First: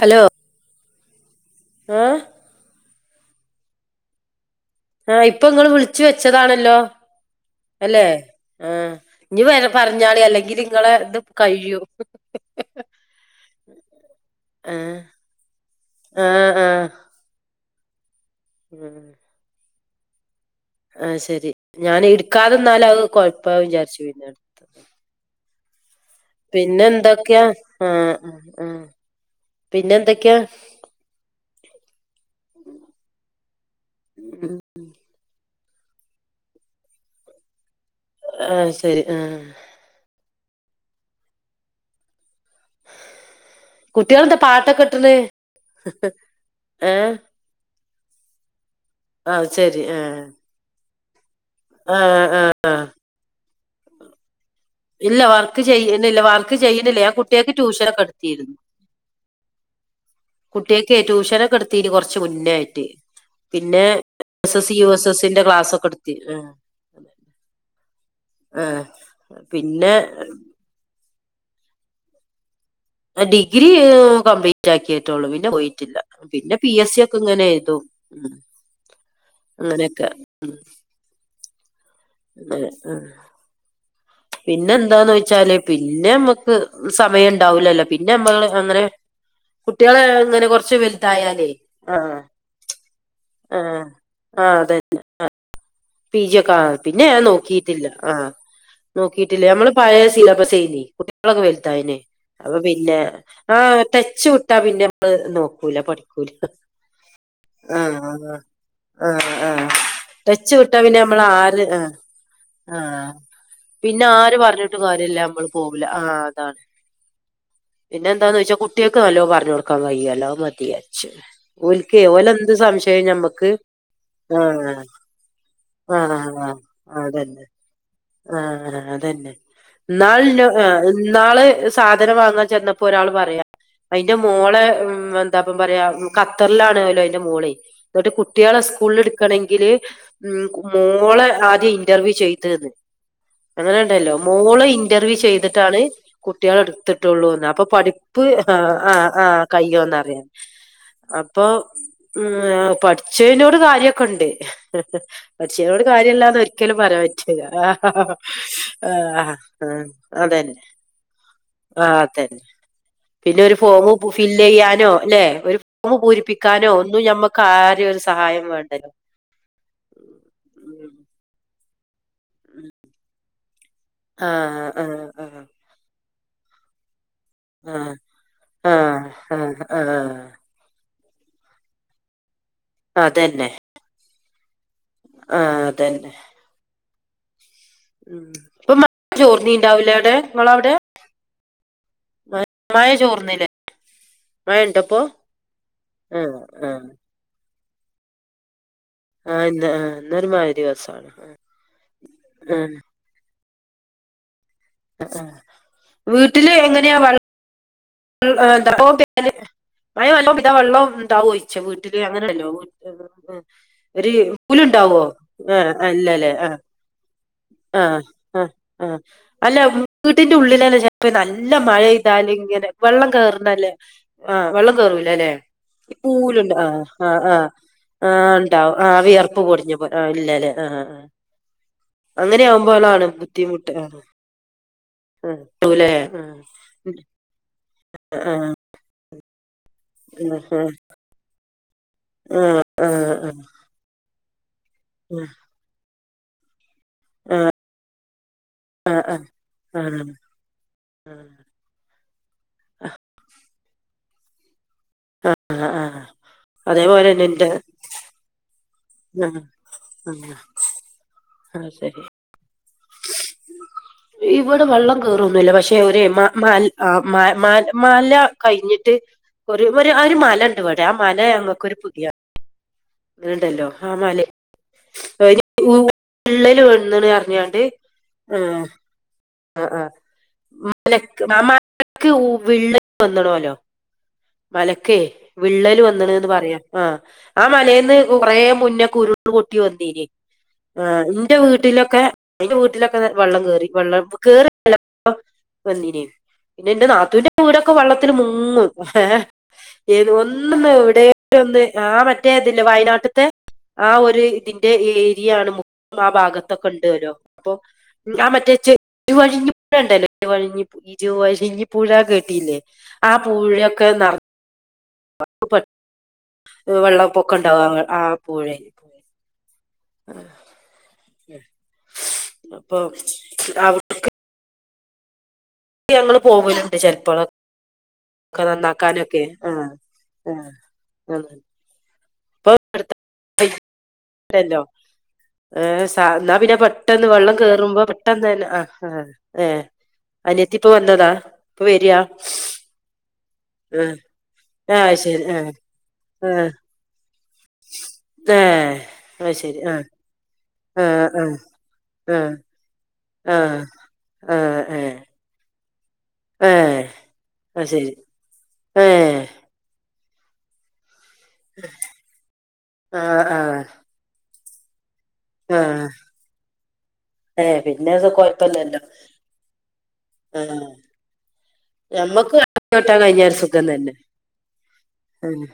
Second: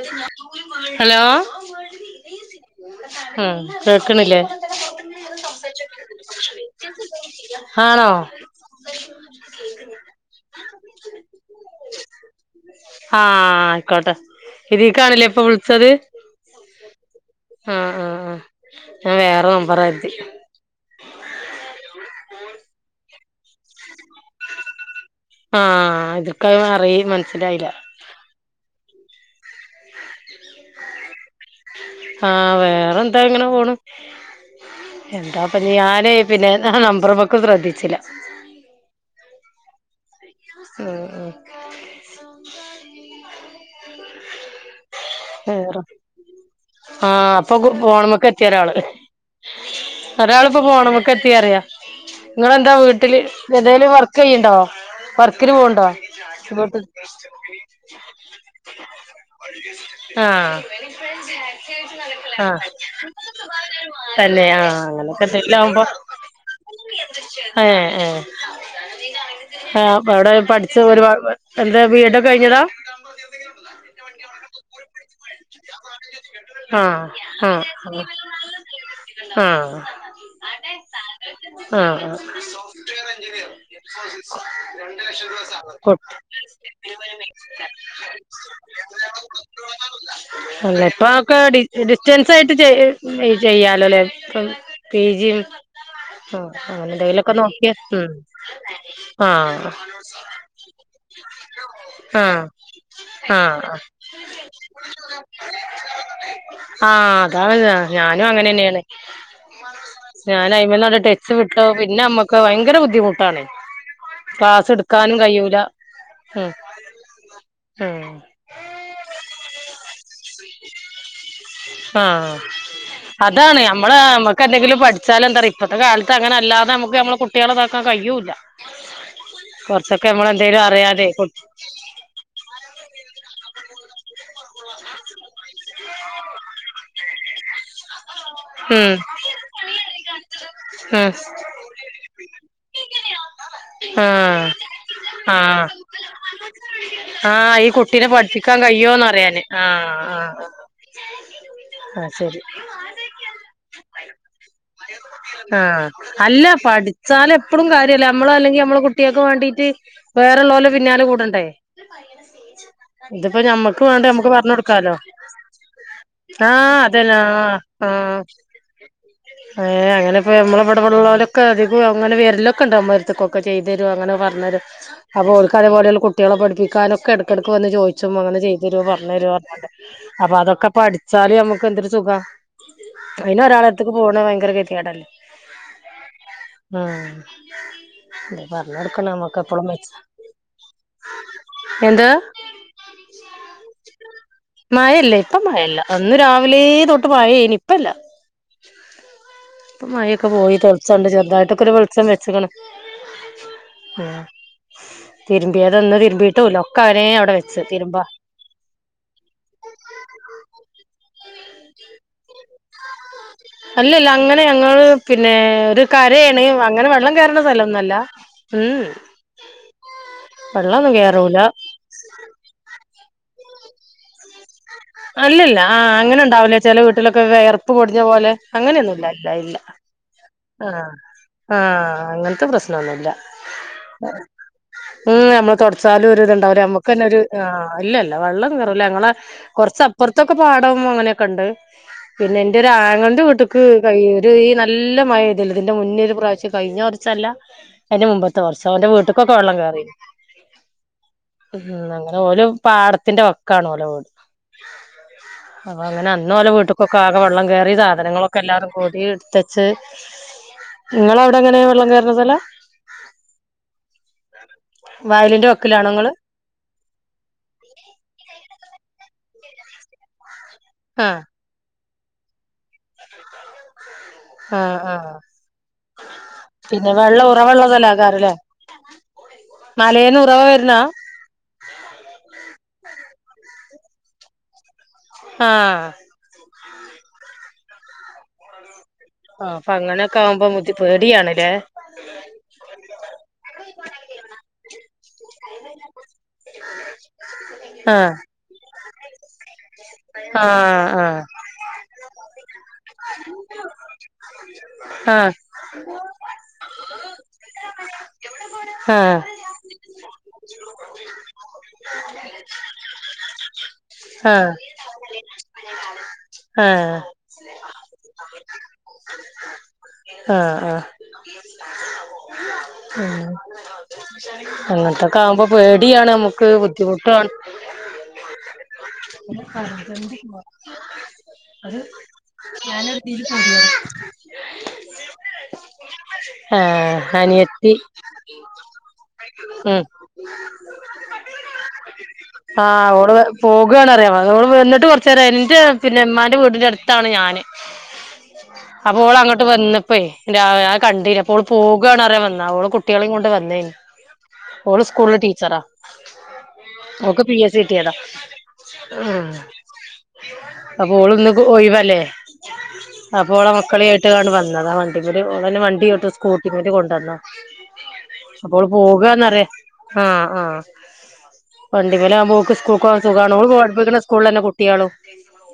Hello hello ആഹ് ആഹ് കേക്ക്ണിലേ ആഹ് ഇപ്പങ്ങള് വിളിച്ച് വെച്ചതാണല്ലോ അല്ലെ ആണോ ആഹ് ഞ്ഞി വേഗം പറഞ്ഞാളി അല്ലെങ്കിലിങ്ങളെ ത് കഴിയും ആഹ് ഐക്കോട്ടെ ആഹ് ഇതീക്കാണ്ലെ ഇപ്പൊ വിൾച്ചത് ആഹ് ആഹ് ആഹ് ആഹ് ആഹ് ഞാം വേറെ നമ്പറാര്തി ആയ് ശെരി ഞാന് ഇട്ക്കാതിര്ന്നാലത് കൊഴപ്പാകും വിചാരിച്ചു പിന്നേട് ആ ഇതൊക്കെ അറിയ പിന്നെന്തൊക്കെയാ മനസ്സിലായില്ല ആഹ് ആഹ് പിന്നെന്തൊക്കെ ആഹ് വേറെന്താ അങ്ങനെ പോണ് എന്താപ്പ ഞാന് പിന്നെ ആഹ് നമ്പറ്മ്മക്കും ശ്രദ്ധിച്ചില ആയ്ശെരി ആഹ് ആഹ് ആഹ് കുട്ട്യാളെന്താ പാട്ടൊക്കെ ഇട്ട്ണ് വേറെ ആഹ് അപ്പൊ ഫോണ്മ്മക്കെത്ത്യോരാള് ആഹ് ശെരി ഏഹ് ഇപ്പ ഫോണ്മ്മക്കെത്തി പറയാ ഇങ്ങളെന്താ ആഹ് വീട്ട്ല് ഏന്തേലും വർക്കെയ്യ്ണ്ണ്ടോ ഇല്ല വർക്ക് ചെയ്യ്ണില്ല വർക്ക് ചെയ്യ്ണില്ല ഞാൻ കുട്ട്യാക്ക് ട്യൂഷനൊക്കെ ഇട്ത്തീര്ന്നു ആഹ് കുട്ടികൾക്ക് ട്യൂഷനൊക്കെ എടുത്തീന് കൊറച്ച് മുന്നേ ആഹ് ആയിട്ട് പിന്നെ തന്നെ എസ് എസ് ആഹ് യു എസ് അങ്ങനെക്കെ എസിന്റെ ക്ലാസ് തന്നാകുമ്പോ ഒക്കെ എടുത്തി ഏഹ് ഏഹ് ആഹ് പിന്നെ ആഹ് വടെ പഠിച്ച ഒരുപാട് എന്താ ബി എഡ്ഡോക്കെ കഴിഞ്ഞതാ ഡിഗ്രീയ് കംപ്ലീ റ്റാക്കിട്ടുള്ളൂ പിന്നെ പോയിട്ടില്ല പിന്നെ പി എസ് സി ആഹ് ഒക്കെ ഇങ്ങനെ ആഹ് എയ്തും ഉം അങ്ങനെക്കെ ഉം ആഹ് ആഹ് അങ്ങനെ ആഹ് [inaudible] പിന്നെ എന്താന്നൊയ്ച്ചാല് പിന്നെ ആഹ് ഞമ്മക്ക് സമയം ണ്ടാവൂലല്ലോ പിന്നെ ഞമ്മള് അങ്ങനെ കുട്ടികളെ ഇങ്ങനെ [inaudible] കൊറച്ച് ഇന്ന്പ്പതൊക്കെ വലുതായാലേ ആഹ് ഡിസ്റ്റൻസായിട്ട് ചെയ് ആഹ് ചെയ്യാലോലെ ആഹ് അതെ പി ജിം പി ജി ആഹ് ഒക്കെ ആ അങ്ങനെന്തേങ്കിലൊക്കെ നോക്ക്യാ ഉം ആ നോക്കീറ്റില്ലേ നമ്മള് പഴേ സിലബസേയ്ന്നു കുട്ട്യാളൊക്കെ വെൽതായ്ലെ ആ അപ്പ പിന്നെ ആ ആഹ് ട്ടെ ച്ച് വ്ട്ടാ പിന്നമ്മള് നോക്കൂല പഠിക്കൂല ആ അതാണ് ആഹ് ഞാനും അങ്ങനെ തന്നെയാണ് ആഹ് ആഹ് ആഹ് ഞാൻ ടച്ച് വ്ട്ടാ അയിമന്നങ്ങട് പിന്നമ്മള് ടച്ച് വിട്ടോ ആര് ആഹ് പിന്നെ നമ്മക്ക് ഭയങ്കര ആഹ് ബുദ്ധിമുട്ടാണ് പിന്നെ ആര് ക്ലാസ് പറഞ്ഞിട്ടും എടുക്കാനും കാര്യല്ല ഞമ്മള് കഴിയൂല പോവൂല്ല ആഹ് ഉം അതാണ് ഉം പിന്നെന്താന്നൊയ്ച്ചാ കുട്ട്യാക്ക് നല്ലോം പർഞ്ഞോട്ക്കാൻ കയ്യോല്ലോ അത് മതിജാര്ച്ചു ഞാൻ ഓൽക്ക് ഓലെന്ത് സംശയം ഞമ്മക്ക് ആഹ് ഞമ്മക്കെന്തെങ്കിലും ആ പഠിച്ചാലെന്തറിയോ ഇപ്പത്തെ ആഹ് ആഹ് കാലത്തങ്ങനല്ലാതെ ഞമ്മക്ക് ഞമ്മളെ അതന്നെ കുട്ട്യാളെ താകാ ക്കാൻ കയൂല്ല ആഹ് അതന്നെ കൊർച്ചൊക്കെ ഇന്നാളിന്നോ നമ്മളെന്തേലും ആഹ് അറിയാതെ കുട്ട് ഇന്നാള് സാധനം വങ്ങാ ചെന്നപ്പോ ഒരാള് പറയാ ഐന്റെ മോളെ ഉം എന്താപ്പം പറയാ ഖത്തറിലാണെല്ലോ ഐന്റെ മോള് ന്ന്ട്ട് കുട്ട്യാളെ ഉം സ്കൂളിൽ ഉം ഇട്ക്കണെങ്കില് ഉം മോളെ ആദ്യം ഇന്റർവ്യൂ ചെയ്ത് ന്ന് അങ്ങനെ ണ്ടല്ലോ ആഹ് മോളെ ഇന്റർവ്യൂ ആഹ് ചെയ്ത്ട്ടാണ് കുട്ട്യാളെ ഇട് എത്തിട്ടുള്ളൂന്ന് ആഹ് അപ്പൊ ഈ കുട്ടീനെ പഠിപ്പ് ആ പഠിപ്പിക്കാൻ ആ കഴിയോന്ന് ആ അറിയാന് ആഹ് കയോന്നറിയാൻ ആഹ് അപ്പൊ ആഹ് ശരി ഉം പഠിച്ചയ്യിനോട് കാര്യൊക്കെ ഉണ്ട് ഉം മനുഷ്യരോട് ആഹ് കാര്യല്ലാന്ന് അല്ല ഒരിക്കലും പറയാൻ പഠിച്ചാല് പറ്റില്ല എപ്പളും ആഹ് കാര്യല്ല നമ്മള് അല്ലെങ്കി നമ്മളെ കുട്ടികൾക്ക് ആഹ് വേണ്ടീട്ട് അതെന്നേ വേറെള്ളോലെ പിന്നാലെ കൂടണ്ടേ അതെന്നേ ഇതിപ്പോ പിന്നെ ഒരു ഞമ്മക്ക് വേണ്ട ഫോമ് ഞമ്മക്ക് ഫില്ല് പറഞ്ഞ് ചെയ്യാനോ കൊടുക്കാലോ അല്ലെ ഒരു ഫോമ പൂരിപ്പിക്കാനോ ആഹ് ഒന്നും അതന്നെ ഞമ്മക്ക് ആ ആഹ് രിം ഒരു ആഹ് സഹായം വേണ്ടല്ലോ ഏഹ് അങ്ങനെ ഇപ്പൊ നമ്മളെ ഇട ഉം. വിെള്ളവലൊക്കെ അധികം അങ്ങനെ വേരലൊക്കെ ഉണ്ട അമ്മരത്ത കൊക്കേ ക്കെ ചെയ്തരുും അങ്ങനെ ആ പറഞ്ഞരു ആ ആ ഓലിക്ക് അതെ പോലുള്ള കുട്ടികളെ പഠിപ്പിക്കാനൊക്കെ എടുക്ക എടക്ക് വന്ന് ആ ചോദിച്ചും അങ്ങനെ ആ ചെയ്യതരോ പറഞ്ഞരോ ആ ആ അപ്പ അതൊക്ക പഠിച്ച് ചാലി നമുക്ക് എന്തൊരു സുഖ അയിന ഒരാളത്തേക്ക് പോണ ഭയങ്കര ഗതി കേട് അല്ലേ ആഹ് അതെന്നേ ആഹ് ഉം ഇപ്പൊ മഴ ചോർന്നിണ്ടാവൂലേ അവിടെ ങ്ങളവിടെ മ മയ ചോർന്നില്ലേ മഴ ഇണ്ടപ്പോ മയല്ല ഇപ്പ മയല്ല അന്ന് ആ രാവിലെ ആ തൊട്ട് മയ്യേണ് ഇപ്പില്ല ആഹ് ഇപ്പ മഴൊക്കെ പോയി തെളിച്ചണ്ട് ചെറുതായിട്ടൊക്കെ ഒരു വെളിച്ചം വെച്ചക്കണ് ആ ആ. തിരുമ്പിയ തൊന്ന് തിരുമ്പിയിട്ടുവില്ല ഒക്കെ അഴെ അവിടെ വെച്ച് തിരുമ്പ ഇൾ എന്ത പ്പൊ പി മയ വല്ലോ ഇതാ വെള്ളം ഇണ്ടാവോയ്യിച്ച വീട്ടില് അങ്ങനെയല്ലോ വീ ആഹ് അല്ലല്ല ഒര് അങ്ങനെ ഞങ്ങള് പുല്ണ്ടാവോ പിന്നെ ഒരു ആഹ് ല്ലല്ലേ കരയാണ് ആഹ് അങ്ങനെ വെള്ളം കേയറണ സ്ഥലൊന്നല്ല ആഹ് ആ ഉം ആ അല്ല വീട്ടിന്റെ ഉള്ളിലാന്ന് വെള്ളൊന്നും ചിലപ്പോ കേറൂല നല്ല മഴെ എന്താലി ഇങ്ങനെ വെള്ളം കേറുന്നല്ലേ ആ വെള്ളം കേറൂല്ല ല്ലേ അല്ലല്ല ആ അങ്ങനെ പൂലുണ്ട് ഉണ്ടാവില്ല ആ ചില ആ് വീട്ടിലൊക്കെ ആഹ് വിയർപ്പ് പൊടിഞ്ഞ ആ് പോലെ ഉണ്ടാവും ആ് അങ്ങനെയൊന്നുംല്ല ഇല്ല വിയർപ്പ് ഇല്ല പൊടിഞ്ഞ പോ ആഹ് ഇല്ലല്ലേ ആഹ് ആഹ് ആഹ് ആഹ് അങ്ങനെ അങ്ങനത്തെ ആവുമ്പോളാണ് പ്രശ്നൊന്നുല്ല ബുദ്ധിമുട്ട് ആഹ് ഉം ആഹ് നമ്മള് ട്ടൂലേ തൊടച്ചാലും ഒരു ഇത് ആഹ് ഉണ്ടാവുല കന ഒരു ആഹ് ഇല്ലല്ല വെള്ളം ആഹ് കേറുല്ല ഞങ്ങളെ കൊറച്ച് പൊറത്തൊക്കെ പാടവും അങ്ങനെയൊക്കെണ്ട് പിന്നെ ആഹ് ആഹ് എന്റെ ഒരു ആഹ് അങ്ങന്റെ വീട്ടിക്ക് കയ്യ് ഒരു ഈ നല്ല മഴ ഇതിന്റെ മുന്നൊരു പ്രാവശ്യം കഴിഞ്ഞ സെർല എന്റെ മുമ്പത്തെ വർഷം എന്റെ ആഹ് ആഹ് ആഹ് വീട്ടിക്കൊക്കെ വെള്ളം കേറി ആഹ് ആഹ് ഉം അങ്ങനെ ഓല പാടത്തിന്റെ വക്കാണ് ഓലോ [inaudible] ആഹ് ആഹ് അപ്പ അങ്ങനെ അന്ന ഓല വീട്ടി ക്കൊക്കെ ആകെ അതേപോലെന്നെ വെള്ളം ഇന്റെ കയറി സാധനങ്ങളൊക്കെ എല്ലാരും കൂടി ആഹ് എടുത്തച്ച് ആഹ് ങ്ങളവിടെ എങ്ങനെ അത് വെള്ളം ശരി കയറണ സ്ഥലം ഇവിടെ വെള്ളം വയലിന്റെ കേറൊന്നുല്ല പക്ഷെ വക്കിലാണോ ഒരു ഇങ്ങള് മ മൽ ആ മല മല മല കഴിഞ്ഞിട്ട് ഒരു ഒരു മല അത് പോട്ടെ ആ മല ആഹ് ഞങ്ങക്ക് ഒരു പുതിയാണ് [inaudible] അങ്ങനണ്ടല്ലോ ആ മലേ ആഹ് ആഹ് [unintelligible] വിള്ളല് പിന്നെ വന്ന്ണ് വെള്ളം പറഞ്ഞാണ്ട് ഉറവള്ള സ്ഥലാക്കാരല്ലേ ആ ആ ആ മലേന്ന് ഉറവ വരുന്നാ മലക്ക് ആ മലക്ക് വിള്ളല് വന്ന് ണോലോ മലക്കേ വിള്ളല് ആഹ് വന്നണന്ന് പറയാ ആ ആ മലയിൽന്ന് കുറേ മുന്ന കുരു ഉരുൾ ആഹ് പൊട്ടി അപ്പൊ വന്നിനി അങ്ങനെയൊക്കെ ആവുമ്പോ ബുദ്ധി ഇന്റെ പേടിയാണ്ല്ലേ വീട്ടിൽ ഒക്കെ എന്റെ വീട്ടിലൊക്കെ ദെ വെള്ളം കേറി വെള്ളം കേറി വെള്ളം വന്നിനി പിന്നെ ഇന്റെ നാത്തുന്റെ വീടൊക്കെ വെള്ളത്തില് ആഹ് മുങ്ങും ഏ ഏത് ഒന്നന്ന് ആഹ് ഇവിടെ ആഹ് ഒന്ന് ആ മറ്റേ ഇതില്ല വയനാട്ട് ത്തെ ആ ഒരു ഇതിന്റെ ആഹ് ഏരിയയാണ് മുക്കം ഭാഗത്തഒക്കെ ണ്ടോലോ ആ മറ്റേ ച്ചു ഇരിവഴിഞ്ഞി പുഴ ഉണ്ടല്ലേ ഇരിവഴിഞ്ഞി ഇരിവഴിഞ്ഞി പുഴ കേട്ടില്ലേ ആ പുഴ [inaudible] ആഹ് ആഹ് വെള്ളപ്പൊക്കം ഉണ്ടാവും ആ പുഴെ ആഹ് ആഹ് [inaudible] മ്മ് അവിടെ അങ്ങത്തൊക്കെ ആവുമ്പ പേടിയാണ് ഞങ്ങള് നമ്മുക്ക് ബുദ്ധിമുട്ടാണ് ഒക്കെ നന്നാകാന് ആ [unintelligible] അത് ഞാൻ ഒരു തീല് പറഞ്ഞതാ ട്ടെല്ലോ ആഹ് സ എന്നാ പിന്നെ ആഹ് പെട്ടെന്ന് വെള്ളം അനിയത്തി കേറുമ്പോ പെട്ടെന്ന് തന്നെ ആഹ് ആഹ് ഏ ഉം അനിയത്തി ഇപ്പ വന്നതാ ഇപ്പൊ വരിയാ ആഹ് ഓള് പോകെണ് ആഹ് പറയാൻ വന്നതാ ഓള് വന്നട്ട് ആഹ് കൊറച്ച് ശരി നേരായി ആഹ് എന്നിട്ട് പിന്നെ ഉമ്മാന്റെ ആഹ് വീടിന്റെ അടുത്ത് അടുത്താണ് ഞാന് [inaudible] അപ്പോൾ ഓൾ അത് അങ്ങോട്ട് ശരി ആഹ് വന്നപ്പോ എന്താ ആഹ് കണ്ടിന് ആഹ് ഓള് പോകുകാണ് പറിയൻ ആഹ് വന്നത ഓള് കുട്ടികളെമ് കൊണ്ട് ആഹ് വന്നേ ആഹ് ഓള് ഏഹ് സ്കൂൾ ടീച്ചറ ആഹ് ഏഹ് ഓൾക്ക് പി എസ് സി അത് ശരി കിട്ടിയതാ ഏഹ് അപ്പോൾ ഇന്ന് ഒയിവല്ലേ ആഹ് അപ്പോളാ ആഹ് മക്കളെ ആയിട്ട് ഇന്ന് ഇങ്ങട്ട് വന്നതാ അയക്കൂടെ ഓളെന്നെ ആഹ് വണ്ടിഓട്ടും സ്കൂട്ടി മെല്ല് കൊണ്ടന്നതാ ഏഹ് പിന്നെ അത് അപ്പോൾ ഓൾ കൊഴപ്പല്ലല്ലോ പോക ന്നറിയ. ആഹ് ആഹ് വണ്ടി മേല് ഞമ്മക്ക് ആക്കുബോ ഓൾക്ക് വണ്ടി സ്കൂൾ ഓട്ടാൻ പോവാൻ കഴിഞ്ഞ സുഖണോ ഒരു ഓള് സുഖം പഠിപ്പിക്കുന്ന സ്കൂളിലെ തന്നെ കുട്ടിയാണും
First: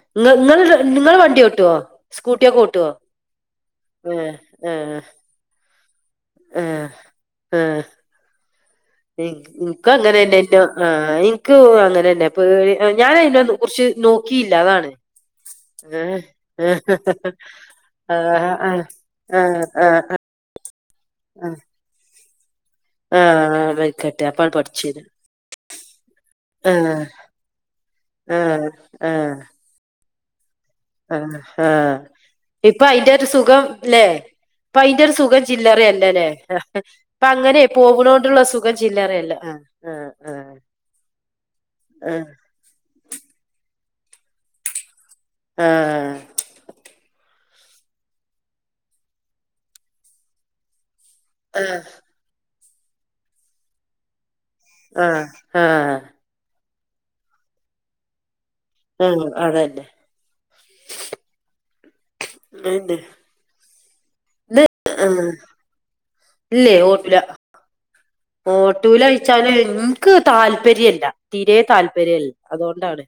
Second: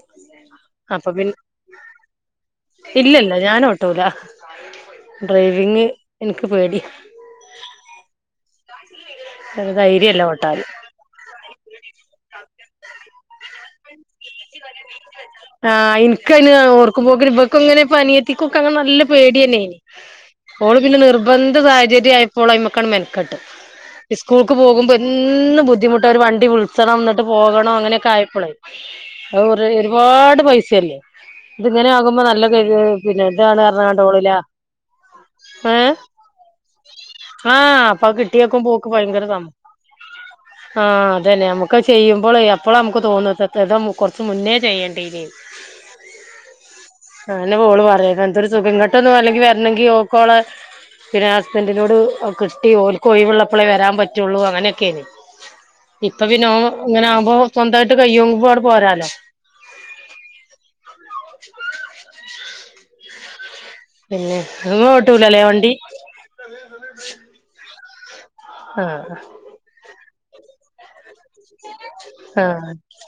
നിങ്ങ നിങ്ങൾ നിങ്ങൾ വണ്ടി ഓട്ടോ സ്കൂട്ടിയൊക്കെ ഓട്ടോ ഇല്ലല്ല ഞാൻ ഓട്ടൂല ആഹ് ആഹ് ഡ്രൈവിങ് ഇനിക്ക് പേടിയ ആഹ് ഒരു ഇനക്ക് ധൈര്യല്ല അങ്ങനെണ്ടായിറ്റോ ഓട്ടാന് ആഹ് ഇൻ കു അങ്ങനെ തന്നെ പേടി ഞാനയിന കുറച്ച് നോ ആഹ് ഇനിക്ക് അയിന് ഓർക്കുപോക്കും ഇവർക്ക് അങ്ങനെ അനിയത്തിക്കു ആഹ് അങ്ങനെ ആഹ് നല്ല പേടിയാന്നെ ആഹ് ആഹ് ഓള് പിന്നെ നിർബന്ധ ആഹ് സാഹചര്യം ആയപ്പോൾ ഓള് അയ്മക്ക് അങ്ങോട്ട് മെനക്കെട്ട് ആഹ് മരിക്കട്ടെ അപ്പാണ് സ്കൂൾക്ക് പോകുമ്പോ പഠിച്ചത് എന്നും ബുദ്ധിമുട്ട ഒരു വണ്ടി വിളിച്ചണം ആഹ് എന്നിട്ട് പോകണം അങ്ങനെയെകാ ആയപ്പളെ ആഹ് ആ ഒരുപാട് പൈസ ശെരിയാ ആഹ് ഇത് ഇങ്ങനെ ആഹ് ആകുമ്പോ നല്ല [unintelligible] എന്താണ് പറഞ്ഞണ്ടോളില പ്പായിന്റെ സുഖം ചില്ലറയല്ല അല്ലേ അപ്പ അങ്ങനെ ആഹ് അപ്പൊ പോവുന്ന കൊണ്ടുള്ള കിട്ടിയേക്കും സുഖം പോക്ക് ഭയങ്കര ചില്ലറയല്ലേ സമ്മ ആഹ് ആഹ് ആഹ് ആഹ് അതനെ നമ്മുക്ക് അത് ആഹ് ചെയ്യുമ്പോളെ ഇപ്പോഴ നമുക്ക് തോന്ന കുറച്ച് മുന്നേ ചെയ്യടെലെ ആഹ് ആഹ് അതന്നെ ഓള് പറയാണ് എന്തൊരു സുഖം ഇങ്ങോട്ടൊന്നും അല്ലെങ്കി വരണെങ്കിഓൾക്ക് ഓളെ പിന്നെ ആഹ് ഹസ്ബന്റിനോട്അവകിഷ്ട്ടി ഓൾക്ക് ഓഴിവിള്ളപ്പളേ വരാൻ പറ്റുള്ളൂ അങ്ങനെ ആഹ് ആഹ് അപ്പ പിന്നെ ഓൻ ഇങ്ങനാവുമ്പോ സൊന്തായ്ട്ട് കയ്യുമ്പോങ്ങട് പോരാ ഉം ആണല്ലെ അയ്ന്തെ പിന്നെ നിങ്ങ ഓട്ടുല്ലലെ വണ്ടി ഇല്ലേ ഓട്ടുല ആഹ് ഓട്ടൂലഴിച്ചാല് ൻക്ക് താല്പര്യല്ല തീരെ താല്പര്യല്ല ആഹ് അതുകൊണ്ടാണ്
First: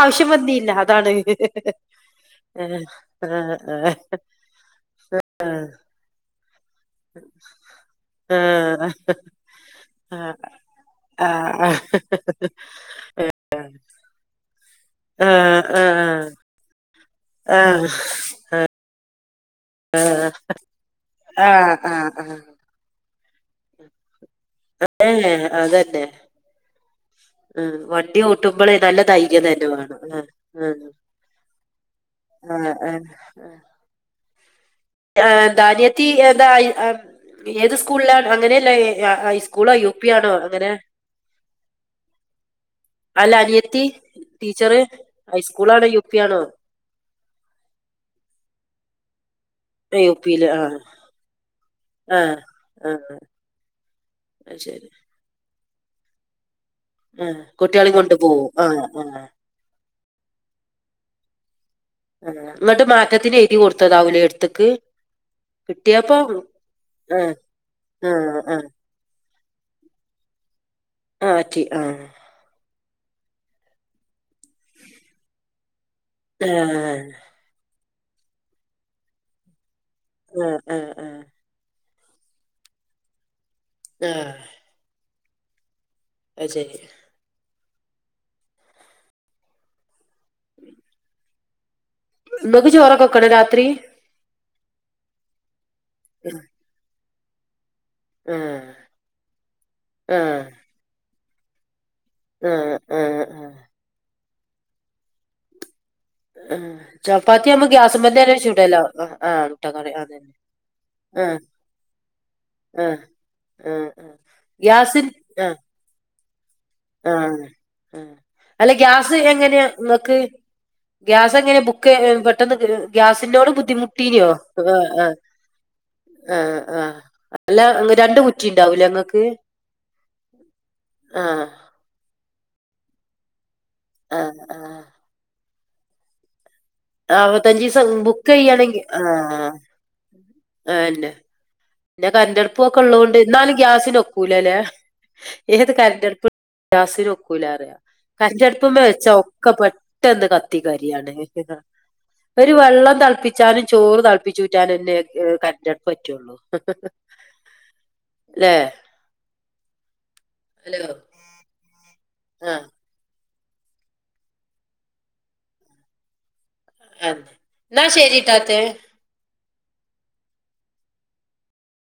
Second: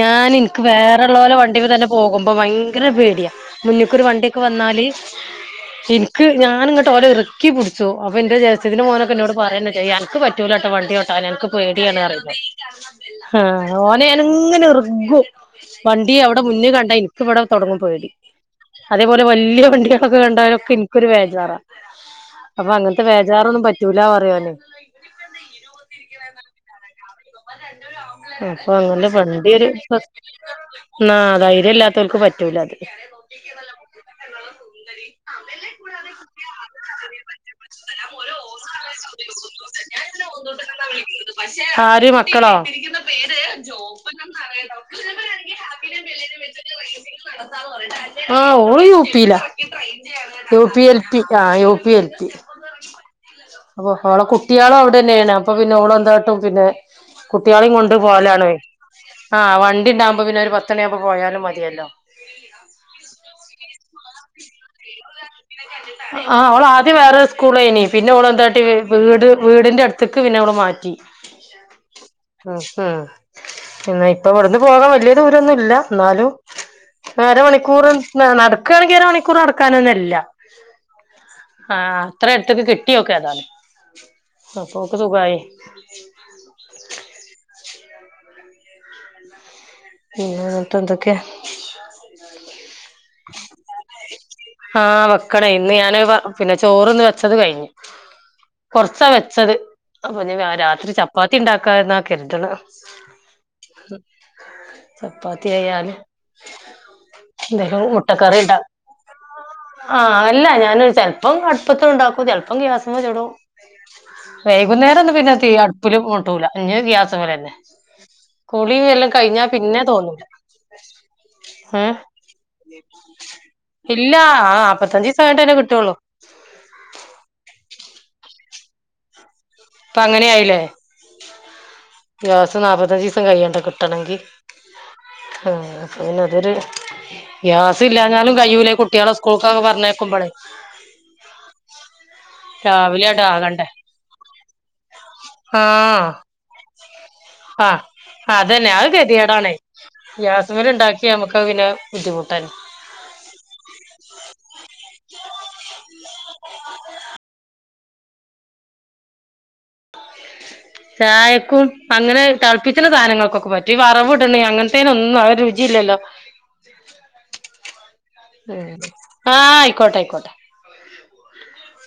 ഞാൻ എനിക്ക് വന്നീല അതാണ് വേറെള്ളോലെ വണ്ടിമ്മെ തന്നെ പോകുമ്പോ ആഹ് ഭയ്ങ്കര പേടിയ ആഹ് മുന്നിക്കൊരു വണ്ടിയൊക്കെ വന്നാല് ൻക്ക് ഞാനിങ്ങട്ട് ഓലെറിക്കി പുടിച്ചു അപ്പൊ ന്റെ ജേഷ്ടത്തിന്റെ മോനൊക്കെ എന്നോട് പറയന്നെ ചെയ്യാൻ ന്ക്ക് പറ്റൂല്ലാട്ടോ വണ്ടിയോട്ടാന് ആഹ് ന്ക്ക് ആഹ് പേട്യാണ് പറയ്ന്നെ ങ്ഹാ ഓനെയാന്ങ്ങനെ ർഗും വണ്ടി അവിടെ മുന്നേ കണ്ടായി ൻക്കിവ്ടെ ആഹ് ആഹ് തൊടങ്ങും ആഹ് ആഹ് ആഹ് പേടി അതേപോലെ വല്ല്യാ വണ്ടികളക്കെ കണ്ടാലൊക്കെ ൻക്കൊരു വേജാറാ ആഹ് ആഹ് ആഹ് ആഹ് അപ്പൊ അങ്ങൻത്തെ വേജാറൊന്നും പറ്റൂല പറയോന് അതന്നെ അതന്നെ ആഹ് വൺ അപ്പൊ ണ്ടിഓട്ടുമ്പളെ നല്ല ധൈര്യം തന്നെ വാണം അല്ലെ അഹ് ന്നാ ധൈര്യല്ലാത്തോൽക്ക് പറ്റൂലത് യാ ന്താനിയത്തി യെന്തായ് ആം ഏത് സ്കൂള്ല അങ്ങനെയല്ല ഏ ആഹ് ഐ സ്കൂളോ യൂ പിയാണോ അങ്ങനെ ആര് മക്കളോ അല്ല അനിയത്തി ടീച്ചറ് ഹൈസ്കൂളാണോ യൂ പി ആണോ ആഹ് ഓള് യൂപ്പീല യൂപ്പീഎൽ പ്പി യായോ ആഹ് ആന്ന് അവ്വോ ഓളെ കുട്ട്യാളും അവ്ടെന്നാണ് അപ്പൊ പിന്നെ ഓളെന്താട്ടും പിന്നെ ആഹ് കുട്ട്യാള് ന്ന്ട്ട്പോകലാണ് വേം ആഹ് വണ്ടിണ്ടാവുമ്പോ പിന്നെ ഒരു പത്ത്ണിയാവുമ്പോ പോയാലും മതിയല്ലോ ആഹ്ഹഹ ന്നിട്ട് മാറ്റത്തിന് എയ്തി കൊടുത്തതാവൂലേ എട്ത്ക്ക് ആഹ് ഓളാദ്യം ആ വേറൊര്സ്കൂള്ലേനി പിന്നെ ആ ആ ഓളെന്താട്ടി വേ വ്ട് വീടിന്റെ അട്ത്തെക്ക് പിന്നവള് മാറ്റി ആ റ്റി ആ ഉം ഉം പിന്നെ ഇപ്പവിടുന്ന് പോകാ വല്യ ദൂരൊന്നുല്ല ന്നാലും ആ അര മണിക്കൂറ് ന് നടക്കാണ്ങ്കി അര മണിക്കൂറ് നടക്കാനന്ന്ല്ല ആ ആ ആ ആഹ് അത്ര അടുതെക്കെ കിട്ടിയോക്ക് ഏതാലും ആ ഓക്ക് സുഗായ് അത് ശരി പിന്ന ന്ന്ട്ടെന്തൊക്കെയാ ങ്ങക്ക് ചോറൊക്കെ വെക്കണോ രാത്രി ആഹ് വക്കണേയ് ഇന്ന് ഞാന് വാ പിന്നെ ചോറ്ന്ന് വെച്ചത് കയിഞ്ഞ് ആഹ് കൊറച്ചാ വെച്ചത് അപ്പൊ നി ആഹ് വാ രാത്രി ചപ്പാത്തി ണ്ടാക്കാന്ന കെര്തണ് ആഹ് ആഹ് ആഹ് ഹും ചപ്പാത്തി ആയാല് ആഹ് ചപ്പാത്തി ആമ്പോ എന്തേലും ഗ്യാസ്മെന്നെ മുട്ടക്കറി ഉണ്ടാക്കും ചുടലാ ആഹ് ആഹ് മുട്ടക്കറി ആഹ് അതന്നെ അല്ല ഞാന് ചെലപ്പം ആഹ് അടുപ്പത്ത്ണ്ടാക്കും ചെലപ്പം ആഹ് ഗ്യാസ്മ്മ ചുടും ആഹ് ആഹ് ഗ്യാസിൽ വൈകുന്നേരൊന്നും പിന്നെ തീ ആഹ് അടുപ്പില് പൂട്ടൂല പിന്നെ ആഹ് ഗ്യാസ്മ്മലെന്നെ ആഹ് അല്ല കുളിയല്ലാം ഗ്യാസ് കഴിഞ്ഞാ എങ്ങനെയാ പിന്നെ ഇങ്ങക്ക് തോന്നൂല ഗ്യാസ് എങ്ങനെ ബുക്ക് ചെ ഏഹ് എ പെട്ടെന്ന് ഗ്യാസിനോട് ബുദ് ഇല്ല ദ്ധിമുട്ടീനോ ആ ആഹ് നാപ്പത്തഞ്ച് ആഹ് ദിവസം കഴിഞ്ഞിട്ടല്ലേ കിട്ടുള്ളൂ ആഹ് ആഹ് അല്ല ഇങ്ങ് രണ്ട് കുറ്റി ണ്ടാവൂലെങ്ങക്ക് ഇപ്പങ്ങനെയായില്ലേ ദെവസം നാല്പത്തഞ്ച് ദീസം കയ്യണ്ട കിട്ട തലങ്കി ആഹ് ആഹ് ആഹ് പിന്നതൊരു അറുപത്തഞ്ചീസം ബുക്ക് ഗ്യാസില്ലാഞ്ഞാലും കയ്യുല ഈ ചെയ്യാണെങ്കി കുട്ടിയളെ ആഹ് സ്കൂൾക്കൊക്കെ പറഞ്ഞയക്കുമ്പളെ അന്നെ പിന്നെ കരന്റടുപ്പുക്കെ ള്ളതോണ്ട് ന്നാലും ഗ്യാസിനൊക്കൂലല്ലേ ഏത് ആഹ് കരന്റടുപ്പും ആ ഗ്യാസിനൊക്കൂലറിയ. അതന്നെ കരിന്റടുപ്പ്മ അത് വെച്ചാ ഒക്കെ ഗതികേടാണേ പെട്ടെന്ന് കത്തി ഗ്യാസ്മേല് കരിയാണ് ഉണ്ടാക്കിയ നമുക്ക് പിന്നെ ബുദ്ധിമുട്ടന്നെ ഒരു വെള്ളം തിളപ്പി ച്ചാല് ചോറ് തളപ്പിച്ചുറ്റാനും എന്നെ കരന്റടുപ്പറ്റുള്ളൂ. ല്ലേ ചായക്കും അങ്ങനെ ആ തളപ്പി സധനങ്ങകൊക്കെ പറ്റും ഈ വറവ് ഇടണ അങ്ങനത്തേനും ഒന്നും അഹ്ഒരുചില്ലല്ലോ. അഹ് എന്നാ ശരിട്ടാത്തെ. ആഹ് അയിക്കോട്ടെ ആയിക്കോട്ടെ.